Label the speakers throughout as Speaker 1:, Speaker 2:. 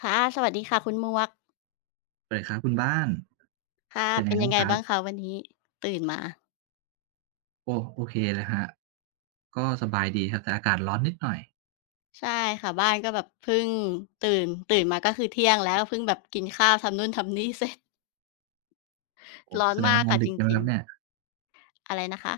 Speaker 1: ค่ะสวัสดีค่ะคุณหมวก
Speaker 2: สวัสดีครับคุณบ้าน
Speaker 1: ค่ะ
Speaker 2: เป็นไง
Speaker 1: เป็นยั
Speaker 2: บ้า
Speaker 1: ง
Speaker 2: ง
Speaker 1: ไง
Speaker 2: ครับ
Speaker 1: บ้างคะวันนี้ตื่นมา
Speaker 2: โอ้โอเคเลยครับก็สบายดีครับแต่อากาศร้อนนิดหน่อย
Speaker 1: ใช่ค่ะบ้านก็แบบเพิ่งตื่นมาก็คือเที่ยงแล้วเพิ่งแบบกินข้าวทำนู่นทำนี่เสร็จ
Speaker 2: โอ้
Speaker 1: ร้อน
Speaker 2: แสดง
Speaker 1: มา
Speaker 2: ว่า
Speaker 1: ก
Speaker 2: นอน
Speaker 1: ค่ะ
Speaker 2: ดึ
Speaker 1: จ
Speaker 2: กใช่ไหมค
Speaker 1: ริง
Speaker 2: รับ
Speaker 1: ๆ
Speaker 2: เนี่ย
Speaker 1: อะไรนะคะ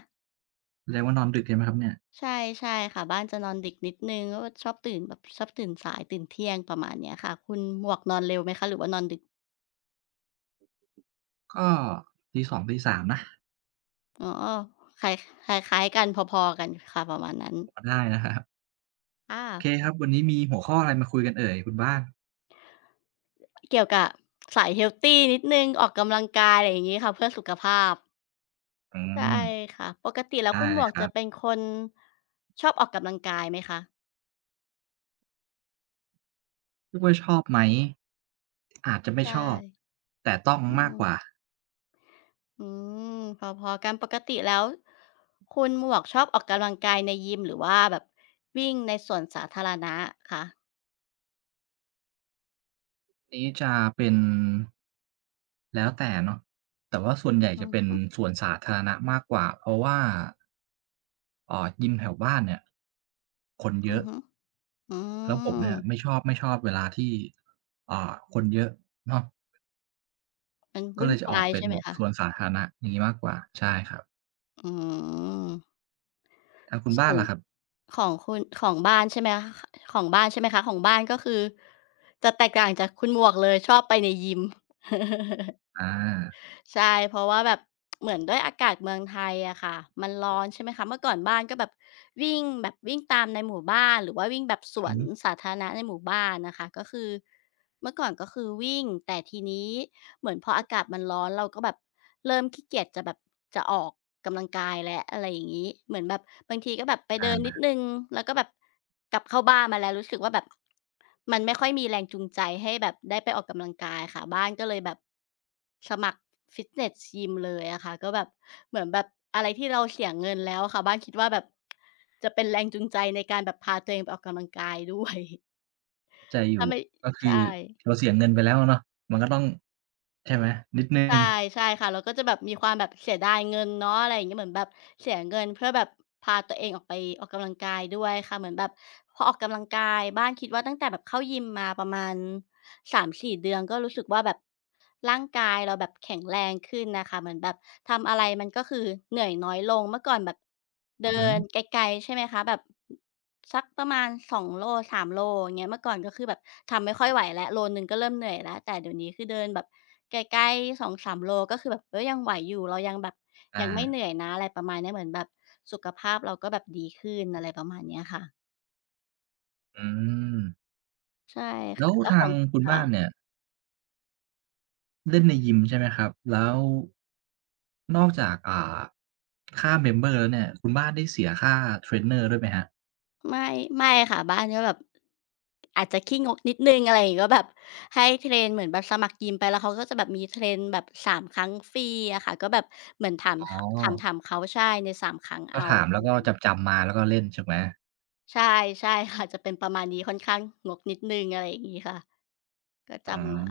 Speaker 2: แสดงว่านอนดึกใช่ไหมครับเนี่ย
Speaker 1: ใช่ใช่ค่ะบ้านจะนอนดึกนิดหนึ่งก็ชอบตื่นสายตื่นเที่ยงประมาณเนี้ยค่ะคุณหมวกนอนเร็วไหมคะหรือว่านอนดึก
Speaker 2: ก็2:00สองตีสามนะ
Speaker 1: อ๋อคล้ายคล้ายๆกันพอๆกันค่ะประมาณนั้น
Speaker 2: พอได้นะครับ
Speaker 1: อา
Speaker 2: โอเคครับวันนี้มีหัวข้ออะไรมาคุยกันเอ่ยคุณบ้าน
Speaker 1: เกี่ยวกับสายเฮลทีนิดหนึ่งออกกำลังกายอะไรอย่างงี้ค่ะเพื่อสุขภาพ
Speaker 2: อื
Speaker 1: ใช่
Speaker 2: ม
Speaker 1: ค่ะปกติแล้ว
Speaker 2: ได้
Speaker 1: คุณหม
Speaker 2: เลย
Speaker 1: วก
Speaker 2: ครั
Speaker 1: จะเป็น
Speaker 2: บ
Speaker 1: คนชอบออกกำลังกายไหมคะ
Speaker 2: เรียกว่าชอบไหมอาจจะไม่
Speaker 1: ใช่
Speaker 2: ชอบแต่ต้อง
Speaker 1: อื
Speaker 2: มาก
Speaker 1: ม
Speaker 2: กว่า
Speaker 1: อืมพอๆกันปกติแล้วคุณหมวกชอบออกกำลังกายในยิมหรือว่าแบบวิ่งในสวนสาธารณะคะ
Speaker 2: นี้จะเป็นแล้วแต่เนาะแต่ว่าส่วน
Speaker 1: อื
Speaker 2: ให
Speaker 1: อ
Speaker 2: ญ่จะเป็น
Speaker 1: ฮึ
Speaker 2: สวนสาธารณะมากกว่าเพราะว่ายิมแถวบ้านเนี่ยคนเย
Speaker 1: อือ
Speaker 2: อะ
Speaker 1: ฮึอื
Speaker 2: แล้วผม
Speaker 1: ม
Speaker 2: เนี่ยไม่ชอบเวลาที่คนเยอะเนาะ
Speaker 1: มัน
Speaker 2: ก็
Speaker 1: วุ่
Speaker 2: เล
Speaker 1: น
Speaker 2: ยจะออ
Speaker 1: วา
Speaker 2: ก
Speaker 1: ย
Speaker 2: เป็น
Speaker 1: ใช่ไห
Speaker 2: แบ
Speaker 1: ม
Speaker 2: บ
Speaker 1: คะ
Speaker 2: สวนสาธารณะอย่างงี้มากกว่าใช่ครับ
Speaker 1: อืม
Speaker 2: ทางคุณบ้า
Speaker 1: ส่
Speaker 2: น
Speaker 1: วน
Speaker 2: ล่ะครับ
Speaker 1: ของคุณของบ้านใช่ไหมคของบ้านใช่ไหมคะของบ้านก็คือจะแตกต่างจากคุณหมวกเลยชอบไปในยิม
Speaker 2: อา
Speaker 1: ใช่เพราะว่าแบบเหมือนด้วยอากาศเมืองไทยอะค่ะมันร้อนใช่ไหมคะเมื่อก่อนบ้านก็แบบวิ่งตามในหมู่บ้านหรือว่าวิ่งแบบสว
Speaker 2: อือ
Speaker 1: น
Speaker 2: ฮึ
Speaker 1: สาธารณะในหมู่บ้านนะคะก็คือ เมื่อก่อนก็คือวิ่งแต่ทีนี้เหมือนพออากาศมันร้อนเราก็แบบเริ่มขี้เกียจจะแบบจะออกกำลังกายแล้วอะไรอย่างงี้เหมือนแบบบางทีก็แบบไป
Speaker 2: อา
Speaker 1: เดินนิดหนึ่งแล้วก็แบบกลับเข้าบ้านมาแล้วรู้สึกว่าแบบมันไม่ค่อยมีแรงจูงใจให้แบบได้ไปออกกำลังกายค่ะบ้านก็เลยแบบสมัครฟิตเนสยิมเลยอะค่ะก็แบบเหมือนแบบอะไรที่เราเสียเงินแล้วอะค่ะบ้านคิดว่าแบบจะเป็นแรงจูงใจในการแบบพาตัวเองไปออกกำลังกายด้วย
Speaker 2: เข้าใจ อ
Speaker 1: ถ้า
Speaker 2: ยู่
Speaker 1: ไม่
Speaker 2: ก็คือ
Speaker 1: ใช่
Speaker 2: เราเสียเงินไปแล้วอะเนาะมันก็ต้องใช่ไหมนิดหนึ่ง
Speaker 1: ใช่ใช่ค่ะเราก็จะแบบมีความแบบเสียดายเงินเนาะอะไรอย่างเงี้ยเหมือนแบบเสียเงินเพื่อแบบพาตัวเองออกไปออกกำลังกายด้วยค่ะเหมือนแบบพอออกกำลังกายบ้านคิดว่าตั้งแต่แบบเข้ายิมมาประมาณ3-4เดือนก็รู้สึกว่าแบบร่างกายเราแบบแข็งแรงขึ้นน่ะค่ะเหมือนแบบทำอะไรมันก็คือเหนื่อยน้อยลงเมื่อก่อนแบบ
Speaker 2: อื
Speaker 1: เดิ
Speaker 2: อฮึ
Speaker 1: นไกลๆใช่ไหมคะแบบ สักประมาณ2โล3โลอย่างเงี้ยเมื่อก่อนก็คือแบบทำไม่ค่อยไหวแล้วโลหนึ่งก็เริ่มเหนื่อยแล้วแต่เดี๋ยวนี้คือเดินแบบไกลๆ2-3โลก็คือแบบเฮ้ยยังไหวอยู่เรายังแบบยังไม่เห
Speaker 2: อา
Speaker 1: นื่อยนะอะไรประมาณเนี้ยเหมือนแบบสุขภาพเราก็แบบดีขึ้นอะไรประมาณเนี้ยค่ะ
Speaker 2: อืม
Speaker 1: ใช่
Speaker 2: แล้ว
Speaker 1: ค่ะแล้ว
Speaker 2: ทา
Speaker 1: ข
Speaker 2: ง
Speaker 1: อง
Speaker 2: คุณบ้าน
Speaker 1: ค่ะ
Speaker 2: เนี่ยเล่นในยิมใช่ไหมครับแล้วนอกจากค่าเมมเบอร์แล้วเนี่ยคุณบ้านได้เสียค่าเทรนเนอร์ด้วยไหมครับ
Speaker 1: ไม่ไม่ค่ะบ้านก็แบบอาจจะขี้งกนิดหนึ่งอะไรอย่างงี้ก็แบบให้เทรนเหมือนแบบสมัครยิมไปแล้วเขาก็จะแบบมีเทรนแบบ3ครั้งฟรีอะค่ะก็แบบเหมือนถาม
Speaker 2: อ๋
Speaker 1: ข
Speaker 2: อ
Speaker 1: ถามถามเขาใช่ใน3ครั้ง
Speaker 2: ก็
Speaker 1: เอา
Speaker 2: ถาม
Speaker 1: ป
Speaker 2: แล้
Speaker 1: ระ
Speaker 2: วก็
Speaker 1: มาณ
Speaker 2: จำๆมาแล้วก็เล่นถูกไหม
Speaker 1: ใช่ใช่ค่ะจะเป็นประมาณนี้ค่อนข้างงกนิดหนึ่งอะไรอย่างงี้ค่ะก็
Speaker 2: อ๋อ
Speaker 1: จำมา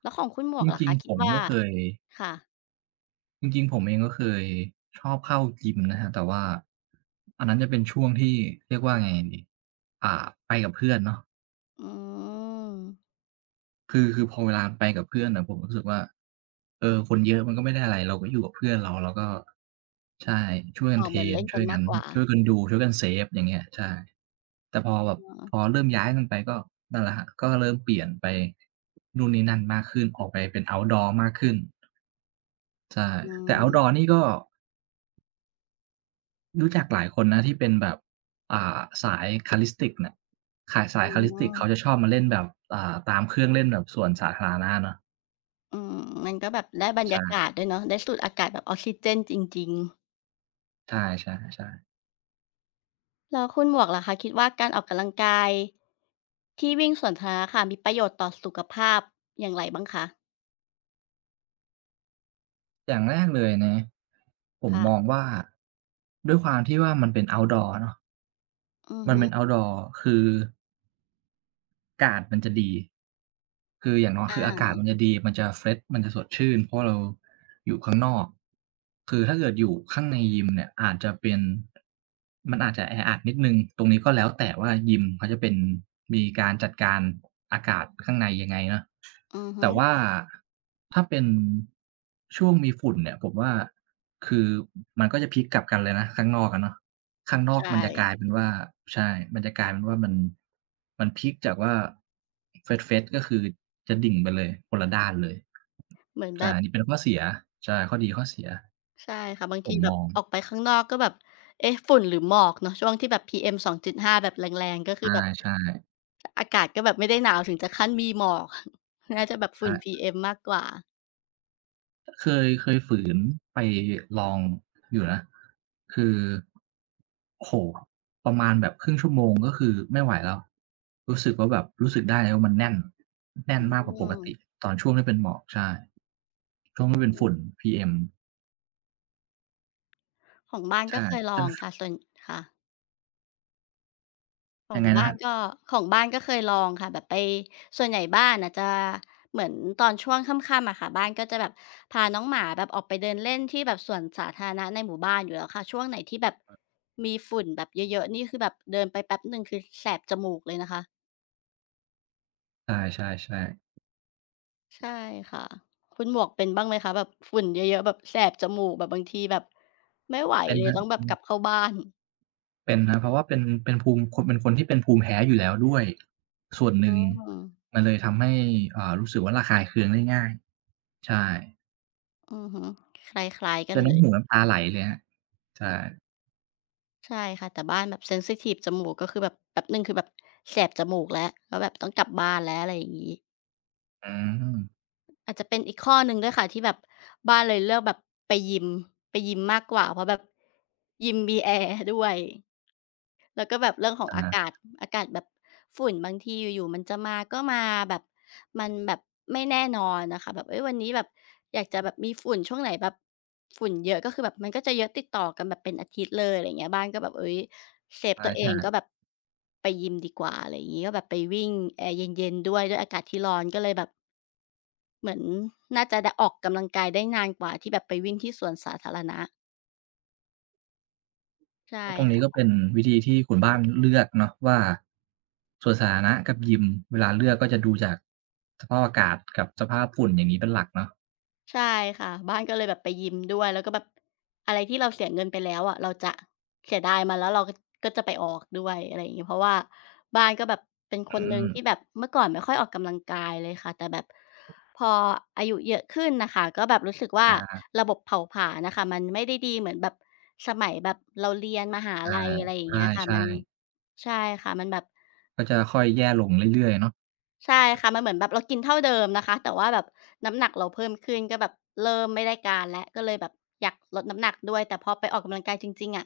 Speaker 1: แล้วของคุณหม
Speaker 2: จ
Speaker 1: วกล่ะ
Speaker 2: ริง
Speaker 1: คะ
Speaker 2: ๆผ
Speaker 1: คิด
Speaker 2: ม
Speaker 1: ว่า
Speaker 2: ก็เคย
Speaker 1: ค่ะ
Speaker 2: จริงๆผมเองก็เคยชอบเข้ายิมนะครับแต่ว่าอันนั้นจะเป็นช่วงที่เรียกว่าไงดีอ่าไปกับเพื่อนเนาะ
Speaker 1: อืม
Speaker 2: คือพอเวลาไปกับเพื่อนน่ะผมรู้สึกว่าเออคนเยอะมันก็ไม่ได้อะไรเราก็อยู่กับเพื่อนเราแล้วก็ใช่ช่วยกัน
Speaker 1: อ๋อ
Speaker 2: เท
Speaker 1: เห
Speaker 2: ร
Speaker 1: มือน
Speaker 2: น
Speaker 1: เล่น
Speaker 2: ช่
Speaker 1: กั
Speaker 2: ว
Speaker 1: น
Speaker 2: ยกั
Speaker 1: มา
Speaker 2: น
Speaker 1: กกว่า
Speaker 2: ช่วยกันดูช่วยกันเซฟอย่างเงี้ยใช่แต่พอแบบ
Speaker 1: อ๋
Speaker 2: พอ
Speaker 1: อ
Speaker 2: เริ่มย้ายกันไปก็นั่นแหละครับก็เริ่มเปลี่ยนไปนู่นนี่นั่นมากขึ้นออกไปเป็น outdoor มากขึ้นใช่
Speaker 1: อื
Speaker 2: แต่ outdoor
Speaker 1: ม
Speaker 2: นี่ก็รู้จักหลายคนนะที่เป็นแบบอ่าสาย Calisthenics น่ะขายสา
Speaker 1: อื
Speaker 2: ย Calisthenics เขาจะช
Speaker 1: ม
Speaker 2: อบมาเล่นแบบตามเครื่องเล่นแบบสวนสาธารณะเนาะ
Speaker 1: อืมมันก็แบบได้บรรยา
Speaker 2: ใช่
Speaker 1: กาศด้วยเนาะได้สูดอากาศแบบออกซิเจนจริงๆ
Speaker 2: ใช่ๆๆ
Speaker 1: แล้วคุณหมวกล่ะคะคิดว่าการออกกำลังกายที่วิ่งสวนสาธารณะค่ะมีประโยชน์ต่อสุขภาพอย่างไรบ้างคะ
Speaker 2: อย่างแรกเลยนะผมมอง
Speaker 1: ค่ะ
Speaker 2: ว่าด้วยความที่ว่ามันเป็น Outdoor เนาะ
Speaker 1: อือ
Speaker 2: มันเป็น
Speaker 1: ฮึ
Speaker 2: Outdoor คือากาศมันจะดีคืออย่างน้อย
Speaker 1: อ
Speaker 2: คืออากาศมั
Speaker 1: า
Speaker 2: นจะดี มันจะเฟรชมันจะสดชื่นเพราะว่าเราอยู่ข้างนอกคือถ้าเกิดอยู่ข้างในยิมเนี่ยอาจจะเป็นมันอาจจะแออัดนิดหนึ่งตรงนี้ก็แล้วแต่ว่ายิมเขาจะเป็นมีการจัดการอากาศข้างในยังไงเนาะ
Speaker 1: อือฮึ
Speaker 2: แต่ว่าถ้าเป็นช่วงมีฝุ่นเนี่ยผมว่าคือมันก็จะพลิกกลับกันเลยนะข้างนอกอะเนาะ ข้างนอก
Speaker 1: ใช่
Speaker 2: มันจะกลายเป็นว่าใช่มันจะกลายเป็นว่ามันมันพลิกจากว่า Fresh ก็คือจะดิ่งไปเลยคนละด้านเลย
Speaker 1: เหมือนแบ
Speaker 2: ใช่
Speaker 1: บ
Speaker 2: อันนี้เป็นข้อเสียใช่ข้อดีข้อเสีย
Speaker 1: ใช่ค่ะบาง
Speaker 2: ผ
Speaker 1: ที
Speaker 2: ม
Speaker 1: แบ
Speaker 2: ม
Speaker 1: บ
Speaker 2: อง
Speaker 1: ออกไปข้างนอกก็แบบเอ๊ะฝุ่นหรือหมอกเนาะช่วงที่แบบ PM2.5 แบบแรงๆก็คือแบบ
Speaker 2: ใช่
Speaker 1: อากาศก็แบบไม่ได้หนาวถึงจะขั้นมีหมอก น่าจะแบบ
Speaker 2: ๆใช่
Speaker 1: ฝุ่น PM มากกว่า
Speaker 2: เคยฝืนไปลองอยู่นะคือโอ้โฮประมาณแบบครึ่งชั่วโมงก็คือไม่ไหวแล้วรู้สึกว่าแบบรู้สึกได้เลยว่ามันแน่นแน่น
Speaker 1: อื
Speaker 2: มากกว่าปกติ
Speaker 1: ม
Speaker 2: ตอนช่วงที่เป็นหมอกใช่ช่วงที่เป็นฝุ่น PM
Speaker 1: ของบ้าน
Speaker 2: ใช่
Speaker 1: ก็เคยล
Speaker 2: จะ
Speaker 1: อง
Speaker 2: ส
Speaker 1: ค่ะส่วนค่ะข
Speaker 2: ยั
Speaker 1: อ
Speaker 2: ง
Speaker 1: ง
Speaker 2: ไงนะ
Speaker 1: บ้า
Speaker 2: ค
Speaker 1: น
Speaker 2: รับ
Speaker 1: ก็ของบ้านก็เคยลองค่ะแบบไปส่วนใหญ่บ้านน่ะจะเหมือนตอนช่วงค่ำๆอะค่ะบ้านก็จะแบบพาน้องหมาแบบออกไปเดินเล่นที่แบบสวนสาธารณะในหมู่บ้านอยู่แล้วค่ะช่วงไหนที่แบบมีฝุ่นแบบเยอะๆนี่คือแบบเดินไปแป๊บหนึ่งคือแสบจมูกเลยนะคะ
Speaker 2: ใช่ๆๆ
Speaker 1: ใช่ค่ะคุณหมวกเป็นบ้างไหมคะแบบฝุ่นเยอะๆแบบแสบจมูกแบบบางทีแบบไม่ไหว
Speaker 2: เป็น
Speaker 1: เล
Speaker 2: ค
Speaker 1: ย
Speaker 2: รับ
Speaker 1: ต้องแบบ
Speaker 2: อื
Speaker 1: ก
Speaker 2: ม
Speaker 1: ลับเข้าบ้าน
Speaker 2: เป็นครับเพราะว่าเป็นภูมิคนเป็นคนที่เป็นภูมิแพ้อยู่แล้วด้วยส่วนหนึ่ง
Speaker 1: อืม
Speaker 2: มันเลยทำให้รู้สึกว่าระคายเคืองได้ง่ายใช่
Speaker 1: อือฮึคล้ายๆกั
Speaker 2: แต่
Speaker 1: นเล
Speaker 2: น้ำ
Speaker 1: ย
Speaker 2: หูน้ำตาไหลเลยครับใช่
Speaker 1: ใช่ค่ะแต่บ้านแบบเซนซิทิฟจมูกก็คือแบบแป๊บหนึ่งคือแบบแสบจมูกแล้วแบบต้องกลับบ้านแล้วอะไรอย่างงี้
Speaker 2: อืม
Speaker 1: อาจจะเป็นอีกข้อหนึ่งด้วยค่ะที่แบบบ้านเลยเลือกแบบไปยิมไปยิมมากกว่าเพราะแบบยิมมีแอร์ด้วย แล้วก็แบบเรื่องของ
Speaker 2: อะ
Speaker 1: อา
Speaker 2: ฮะ
Speaker 1: กาศอากาศแบบฝุ่นบางทีอยู่ๆมันจะมาก็มาแบบมันแบบไม่แน่นอนน่ะค่ะแบบเฮ้ยวันนี้แบบอยากจะแบบมีฝุ่นช่วงไหนแบบฝุ่นเยอะก็คือแบบมันก็จะเยอะติดต่อกันแบบเป็นอาทิตย์เลยอะไรอย่างเงี้ยบ้านก็แบบเฮ้ยเซฟตัวเองก็
Speaker 2: ใช่
Speaker 1: แบบไปยิมดีกว่าอะไรอย่างงี้ก็แบบไปวิ่งแอร์เย็นๆด้วยอากาศที่ร้อนก็เลยแบบเหมือนน่าจะได้ออกกำลังกายได้นานกว่าที่แบบไปวิ่งที่สวนสาธารณะใช่
Speaker 2: ๆก็ตรงนี้ก็
Speaker 1: ค่ะ
Speaker 2: เป็นวิธีที่คุณบ้านเลือกเนาะว่าสวนสาธารณะกับยิมเวลาเลือกก็จะดูจากสภาพอากาศกับสภาพฝุ่นอย่างงี้เป็นหลักเนาะ
Speaker 1: ใช่ค่ะบ้านก็เลยแบบไปยิ้มด้วยแล้วก็แบบอะไรที่เราเสียเงินไปแล้วอะเราจะเสียดายมันแล้วเราก็จะไปออกด้วยอะไรอย่างงี้เพราะว่าบ้านก็แบบเป็นคน
Speaker 2: อื
Speaker 1: หนึ่ง
Speaker 2: ม
Speaker 1: ที่แบบเมื่อก่อนไม่ค่อยออกกำลังกายเลยค่ะแต่แบบพออายุเยอะขึ้นน่ะค่ะก็แบบรู้สึกว่า
Speaker 2: อา
Speaker 1: ระบบเผาผลาญน่ะค่ะมันไม่ได้ดีเหมือนแบบสมัยแบบเราเรียนมหาลัยอะไรอย่าง
Speaker 2: ใช่
Speaker 1: เงี้ยค่ะ
Speaker 2: ใช่
Speaker 1: มัน
Speaker 2: ๆ
Speaker 1: ใช่ค่ะมันแบบ
Speaker 2: ก็จะค่อยแย่ลงเรื่อยๆเนาะ
Speaker 1: ใช่ค่ะมันเหมือนแบบเรากินเท่าเดิมนะคะแต่ว่าแบบน้ำหนักเราเพิ่มขึ้นก็แบบเริ่มไม่ได้การแล้วก็เลยแบบอยากลดน้ำหนักด้วยแต่พอไปออกกำลังกายจริงๆอะ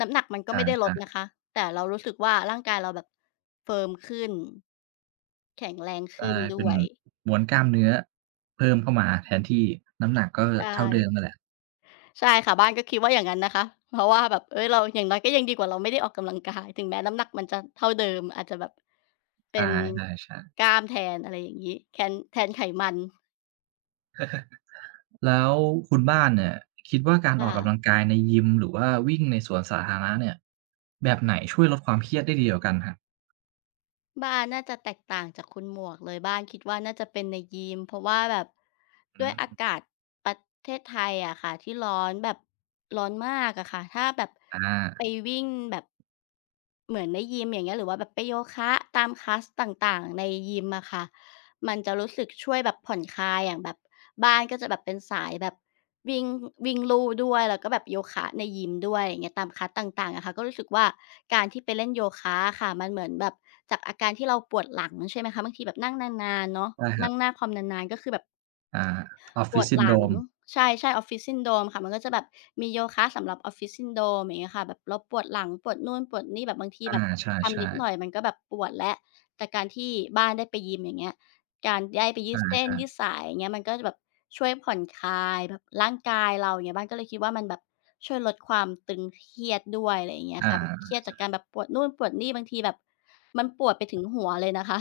Speaker 1: น้ำหนักมันก็
Speaker 2: อา
Speaker 1: ไม่ได้ล
Speaker 2: ใช่
Speaker 1: ดนะ
Speaker 2: ใ
Speaker 1: คะแต่เรารู้สึกว่าร่างกายเราแบบเฟิร์มขึ้นแข็งแรงขึ้
Speaker 2: ช่
Speaker 1: น
Speaker 2: เป็
Speaker 1: ด้
Speaker 2: น
Speaker 1: วย
Speaker 2: มวนกล้ามเนื้อเพิ่มเข้ามาแทนที่น้ำหนักก็
Speaker 1: ใช่
Speaker 2: เท่าเดิมนั่นแหละ
Speaker 1: ใช่ค่ะบ้านก็คิดว่าอย่างนั้นนะคะเพราะว่าแบบเฮ้ยเราอย่างน้อยก็ยังดีกว่าเราไม่ได้ออกกำลังกายถึงแม้น้ำหนักมันจะเท่าเดิมอาจจะแบบ
Speaker 2: ใช
Speaker 1: เป็น
Speaker 2: ่ๆๆ
Speaker 1: กล้ามแทนอะไรอย่างงี้แคนแทนไขมัน
Speaker 2: แล้วคุณบ้านเนี่ยคิดว่าการออกกำลัง
Speaker 1: ค่ะ
Speaker 2: กายในยิมหรือว่าวิ่งในสวนสาธารณะเนี่ยแบบไหนช่วยลดความเครียดได้ดีกว่ากันครับ
Speaker 1: บ้านน่าจะแตกต่างจากคุณหมวกเลยบ้านคิดว่าน่าจะเป็นในยิมเพราะว่าแบบ
Speaker 2: อื
Speaker 1: ด้วยอา
Speaker 2: ม
Speaker 1: กาศประเทศไทยอะค่ะที่ร้อนแบบร้อนมากอะค่ะถ้าแบบไป
Speaker 2: อา
Speaker 1: วิ่งแบบเหมือนในยิมอย่างเงี้ยหรือว่าแบบไปโยคะตามคลาสต่างๆในยิมอะค่ะ มันจะรู้สึกช่วยแบบผ่อนคลายอย่างแบบบ้านก็จะแบบเป็นสายแบบวิ่งวิ่งลู่ด้วยแล้วก็แบบโยคะในยิมด้วยอย่างเงี้ยตามคลาสต่างๆอะค่ะก็รู้สึกว่าการที่ไปเล่นโยคะอะค่ะมันเหมือนแบบจากอาการที่เราปวดหลังใช่ไหมคะบางทีแบบนั่งนานๆเนาะ
Speaker 2: ได้ครั
Speaker 1: นั่งห
Speaker 2: บ
Speaker 1: น้าคอมนานๆก็คือแบบ
Speaker 2: อา
Speaker 1: ปว
Speaker 2: Office
Speaker 1: ดหลัง
Speaker 2: Syndrome
Speaker 1: ใช่ๆ Office Syndrome ค่ะมันก็จะแบบมีโยคะสำหรับ Office Syndrome อย่างเงี้ยค่ะแบบเราปวดหลังปวดนู่นปวดนี่แบบบางที
Speaker 2: อา
Speaker 1: แบบทำ
Speaker 2: ใช่
Speaker 1: นิดหน่อย
Speaker 2: ๆ
Speaker 1: มันก็แบบปวดแล้วแต่การที่บ้านได้ไปยิมอย่างเงี้ยการได้ไปยืด
Speaker 2: อา
Speaker 1: เส้น
Speaker 2: ใช่
Speaker 1: ยืดสายอย่างเงี้ยมันก็จะแบบช่วยผ่อนคลายแบบร่างกายเราอย่างเงี้ยบ้านก็เลยคิดว่ามันแบบช่วยลดความตึงเครียดด้วยอะไรอย่างเงี้ย
Speaker 2: อา
Speaker 1: ค่ะแบบเครียดจากการแบบปวดนู่นปวดนี่บางทีแบบมันปวดไปถึงหัวเลยนะคะ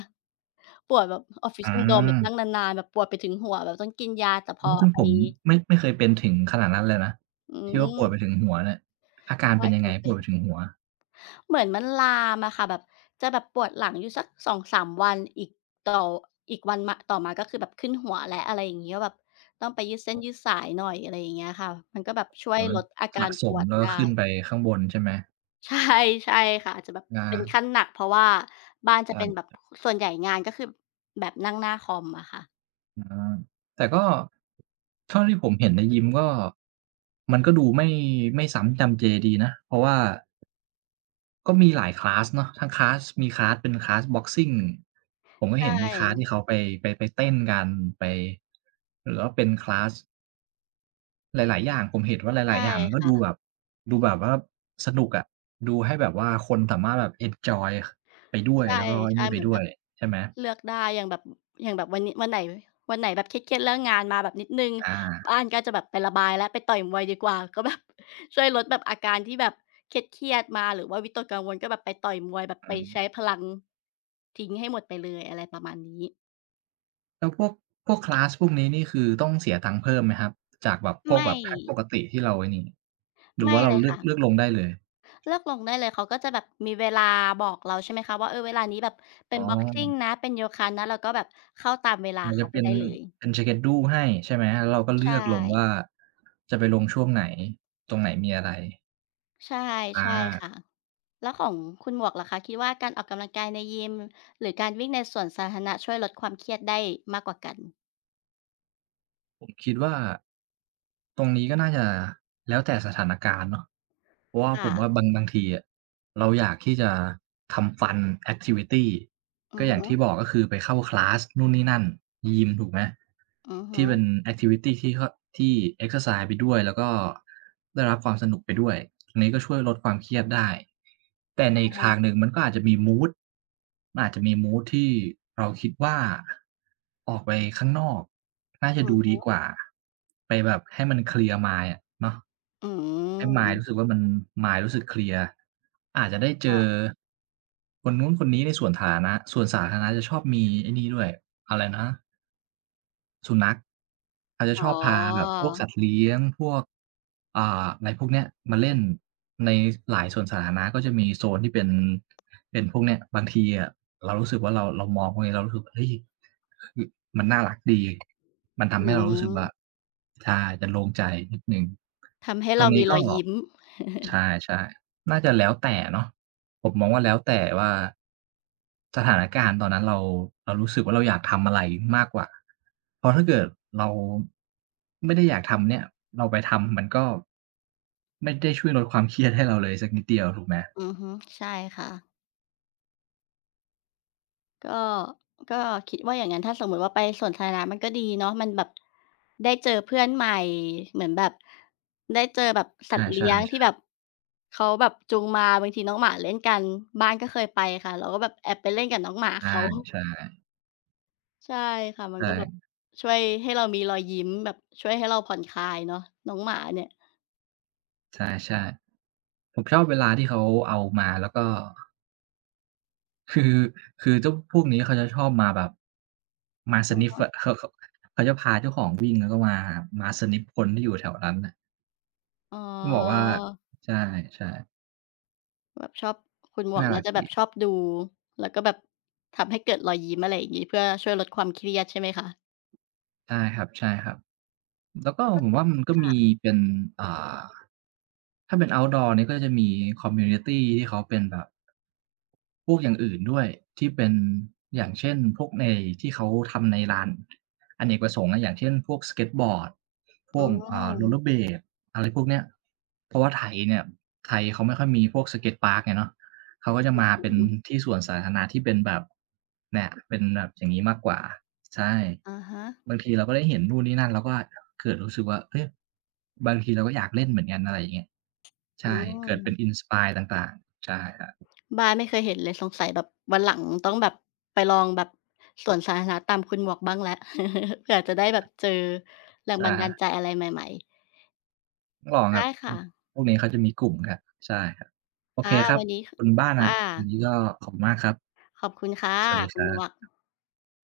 Speaker 1: ปวดแบบ
Speaker 2: อื
Speaker 1: Office Syndrome แบ
Speaker 2: ม
Speaker 1: บนั่งนานๆแบบปวดไปถึงหัวแบบต้องกินยาแต่พ
Speaker 2: อื
Speaker 1: อ
Speaker 2: มซึ่งผ
Speaker 1: ไอ้
Speaker 2: มไม่เคยเป็นถึงขนาดนั้นเลยนะ
Speaker 1: อื
Speaker 2: ที่ว่าปวดไปถึง
Speaker 1: ม
Speaker 2: หัวเนี่ยอาการเป็
Speaker 1: ไม่
Speaker 2: นยั
Speaker 1: เค
Speaker 2: งไง
Speaker 1: ย
Speaker 2: ป
Speaker 1: เป็
Speaker 2: วด
Speaker 1: น
Speaker 2: ไปถึงหัว
Speaker 1: เหมือนมันลามอะค่ะแบบจะแบบปวดหลังอยู่สัก2-3วันอีกต่ออีกวันมาต่อมาก็คือแบบขึ้นหัวแล้วอะไรอย่างงี้ก็แบบต้องไปยืดเส้นยืดสายหน่อยอะไรอย่างเงี้ยค่ะมันก็แบบช่วย
Speaker 2: อ๋อ
Speaker 1: ลดอากา
Speaker 2: สะ
Speaker 1: ร
Speaker 2: ส
Speaker 1: ป
Speaker 2: ม
Speaker 1: วด
Speaker 2: แล้วก็
Speaker 1: ได้
Speaker 2: ขึ้นไปข้างบนใช่ไหม
Speaker 1: ใช่ใช่ค่ะอาจจะแบบเป็นขั้
Speaker 2: อา
Speaker 1: นหนักเพราะว่าบ้านจะเป็นแบ
Speaker 2: อา
Speaker 1: บส่วนใหญ่งานก็คือแบบนั่งหน้าคอมอะค่ะ
Speaker 2: อาแต่ก็เท่าที่ผมเห็นในยิมก็มันก็ดูไม่ไม่ซ้ำจำเจดีนะเพราะว่าก็มีหลายคลาสเนาะทั้งคลาสมีคลาสเป็นคลาสบ็อกซิงผมก็
Speaker 1: ใช่
Speaker 2: เห็นมีคลาสที่เขาไปไปไปเต้นกันไปหรือว่าเป็นคลาส หลายๆ อย่างผมเห็นว่าหลา
Speaker 1: ใช่
Speaker 2: ยๆอย่างมันก็ดูแบ
Speaker 1: ค่ะ
Speaker 2: บดูแบบว่าสนุกอะดูให้แบบว่าคนสามารถแบบเอนจอยไปด้วย
Speaker 1: ใช่
Speaker 2: แล้วก็ไอ้
Speaker 1: ใช่
Speaker 2: นี่ไป
Speaker 1: เหมือน
Speaker 2: ด้
Speaker 1: แบ
Speaker 2: วย
Speaker 1: บ
Speaker 2: ใช่ไหม
Speaker 1: เลือกได้อย่างแบบอย่างแบบวันนี้วันไหนวันไหนแบบเครียดๆเลิกงานมาแบบนิดหนึ่ง
Speaker 2: อา
Speaker 1: บ้านก็จะแบบไประบายแล้วไปต่อยมวยดีกว่าก็แบบ ช่วยลดแบบอาการที่แบบเครียดๆมาหรือว่าวิตกกังวลก็แบบไปต่อยมวยแบบไป
Speaker 2: อื
Speaker 1: ใช้
Speaker 2: ม
Speaker 1: พลังทิ้งให้หมดไปเลยอะไรประมาณนี้
Speaker 2: แล้วพวกคลาสพวกนี้นี่คือต้องเสียตังค์เพิ่มไหมครับจากแบบพวกแบ
Speaker 1: ไม่
Speaker 2: บแพ็กปกติที่เราไอ้นี่หรือ
Speaker 1: ไม่
Speaker 2: ว่าเรา
Speaker 1: เลย
Speaker 2: เลือก
Speaker 1: ค่ะ
Speaker 2: เลือกลงได้เลย
Speaker 1: เลือกลงได้เลยเขาก็จะแบบมีเวลาบอกเราใช่ไหมคะว่าเออเวลานี้แบบเป็
Speaker 2: อ๋
Speaker 1: น
Speaker 2: อ
Speaker 1: บ็อกซิงนะเป็นโยคะนะเราก็แบบเข้าตามเวลา
Speaker 2: มันจะ
Speaker 1: เขาไป
Speaker 2: เป็น
Speaker 1: ได้เลย
Speaker 2: เป็น schedule ให้ใช่ไหมแล้วเราก็เลื
Speaker 1: ใช่
Speaker 2: อกลงว่าจะไปลงช่วงไหนตรงไหนมีอะไร
Speaker 1: ใช่
Speaker 2: อา
Speaker 1: ใช่ค่ะแล้วของคุณหมวกล่ะคะคิดว่าการออกกำลังกายในยิมหรือการวิ่งในสวนสาธารณะช่วยลดความเครียดได้มากกว่ากัน
Speaker 2: ผมคิดว่าตรงนี้ก็น่าจะแล้วแต่สถานการณ์เนาะเพราะว่าผ
Speaker 1: ค่ะ
Speaker 2: มว่าบางทีอะเราอยากที่จะทำ Fun แอคทิวิตี
Speaker 1: อื
Speaker 2: ก็
Speaker 1: อ
Speaker 2: อย่าง
Speaker 1: ฮึ
Speaker 2: ที่บอกก็คือไปเข้าคลาสนู่นนี่นั่นยิมถูกไหม
Speaker 1: อือ
Speaker 2: ที่
Speaker 1: ฮึ
Speaker 2: เป็นแอกทิวิตีที่เขาที่เอกเซอร์ไซซ์ไปด้วยแล้วก็ได้รับความสนุกไปด้วยอันนี้ก็ช่วยลดความเครียดได้แต่ในอีกทางหนึ่งมันก็อาจจะมีมูด มันอาจจะมีมูดที่เราคิดว่าออกไปข้างนอกน่าจะดูดี
Speaker 1: อือ
Speaker 2: กว่าไปแบบให้มันเคลียร์ mind อะเนาะ
Speaker 1: อื
Speaker 2: ให้ mind รู้สึ
Speaker 1: ม
Speaker 2: กว่ามัน mind รู้สึกเคลียร์อาจจะได้เจอ
Speaker 1: ค่ะ
Speaker 2: คนนู้นคนนี้ในส่วนฐานะส่วนสาธารณะจะชอบมีไอ้นี่ด้วยอะไรนะ สุนัขเขาจะ
Speaker 1: อ๋
Speaker 2: ช
Speaker 1: อ
Speaker 2: อบพาแบบพวกสัตว์เลี้ยงพวกอะไรพวกเนี้ยมาเล่นในหลายสวนสาธารณะก็จะมีโซนที่เป็นพวกเนี้ยบางทีอะเรารู้สึกว่าเรามองพวกนี้เรารู้สึกว่าเฮ้ยคือมันน่ารักดีมันทำให้
Speaker 1: อื
Speaker 2: เรารู้สึกว่า
Speaker 1: ม
Speaker 2: ใช่จะโล่งใจนิดหนึ่ง
Speaker 1: ทำให้
Speaker 2: ตร
Speaker 1: เรา
Speaker 2: งนี้
Speaker 1: มีร
Speaker 2: ก็
Speaker 1: อยยิ้ม
Speaker 2: ใช่ๆน่าจะแล้วแต่เนาะผมมองว่าแล้วแต่ว่าสถานการณ์ตอนนั้นเราเรารู้สึกว่าเราอยากทำอะไรมากกว่าเพราะถ้าเกิดเราไม่ได้อยากทำเนี่ยเราไปทำมันก็ไม่ได้ช่วยลดความเครียดให้เราเลยสักนิดเดียวถูกไหม
Speaker 1: อือฮึใช่ค่ะ ก็ก็คิดว่าอย่างงั้นถ้าสมมุติว่าไปสวนสาธารณะมันก็ดีเนาะมันแบบได้เจอเพื่อนใหม่เหมือนแบบได้เจอแบบสั
Speaker 2: อา
Speaker 1: ตว์เลี้ยงที่
Speaker 2: ใช่
Speaker 1: แบบเขาแบบจูงมาบางทีน้องหมาเล่นกันบ้านก็เคยไปค่ะเราก็แบบแอบไปเล่นกับน้องหมา
Speaker 2: ๆอา
Speaker 1: เขา
Speaker 2: ใช่
Speaker 1: ใช่ค่ะมันก็แบบ
Speaker 2: ใช่
Speaker 1: ช่วยให้เรามีรอยยิ้มแบบช่วยให้เราผ่อนคลายเนาะน้องหมาเนี่ย
Speaker 2: ใช่ใช่ๆผมชอบเวลาที่เขาเอามาแล้วก็ คือคือเจ้าพวกนี้เขาจะชอบมาแบบมา
Speaker 1: อือ
Speaker 2: sniff
Speaker 1: ฮึ
Speaker 2: อะเขาเขาจะพาเจ้าของวิ่งแล้วก็มามา sniff คนที่อยู่แถวนั้นน่ะ
Speaker 1: อ๋อ
Speaker 2: ต้องบอกว่าใช่ๆ
Speaker 1: แบบชอบคุณหมวก
Speaker 2: น่ารั
Speaker 1: น่า
Speaker 2: ก
Speaker 1: จะแบ
Speaker 2: ดี
Speaker 1: บชอบดูแล้วก็แบบทำให้เกิดรอยยิ้มอะไรอย่างงี้เพื่อช่วยลดความเครียดใช่ไหมคะ
Speaker 2: ใช่ครับๆแล้วก็
Speaker 1: ก็
Speaker 2: ผมว่ามันก็มี
Speaker 1: ค่ะ
Speaker 2: เป็นอ่า ถ้าเป็น outdoor นี่ก็จะมีคอมมิวนิตีที่เขาเป็นแบบพวกอย่างอื่นด้วยที่เป็นอย่างเช่นพวกในที่เขาทำในลานอเนกประสงค์อะอย่างเช่นพวกสเกตบอร์ดพ
Speaker 1: อื
Speaker 2: วก
Speaker 1: ม
Speaker 2: rollerblade อะไรพวกเนี้ยเพราะว่าไทยเนี่ยไทยเขาไม่ค่อยมีพวกสเกตพาร์กไงเนาะเขาก็จะมา
Speaker 1: อื
Speaker 2: เป็น
Speaker 1: อ
Speaker 2: ที่สวนสาธารณะที่เป็นแบบเนี่ยเป็นแบบอย่างงี้มากกว่าใช่
Speaker 1: อะฮะ
Speaker 2: บางทีเราก็ได้เห็นนู่นนี่นั่นเราก็เกิดรู้สึกว่าเฮ้ยบางทีเราก็อยากเล่นเหมือนกันอะไรอย่างเงี้ย
Speaker 1: อื
Speaker 2: ใช่ เกิดเป็น
Speaker 1: ม
Speaker 2: Inspire ต่างๆใช่ครับ
Speaker 1: บ้านไม่เคยเห็นเลยสงสัยแบบวันหลังต้องแบบไปลองแบบสวนสาธารณะตามคุณหมวกบ้างแล้ว เผื่อจะได้แบบเจอแรง
Speaker 2: ใช่
Speaker 1: บัน
Speaker 2: ค
Speaker 1: ดา
Speaker 2: รับ
Speaker 1: ลใจอะไรใหม่ๆ
Speaker 2: ต้องลองครั
Speaker 1: ได้
Speaker 2: บอื
Speaker 1: ค่ะ
Speaker 2: อพวกนี้เขาจะมีกลุ่มครับ ใช่ครับ โอเค
Speaker 1: ค่ะ
Speaker 2: ครับ
Speaker 1: วันนี้
Speaker 2: คุณบ้าน
Speaker 1: ค่
Speaker 2: อะวันนี้
Speaker 1: ะ
Speaker 2: ก็ขอบคุณมากครับ
Speaker 1: ขอบคุณค่ะ
Speaker 2: สวัสดีค
Speaker 1: คุณ
Speaker 2: รั
Speaker 1: หมวก
Speaker 2: บ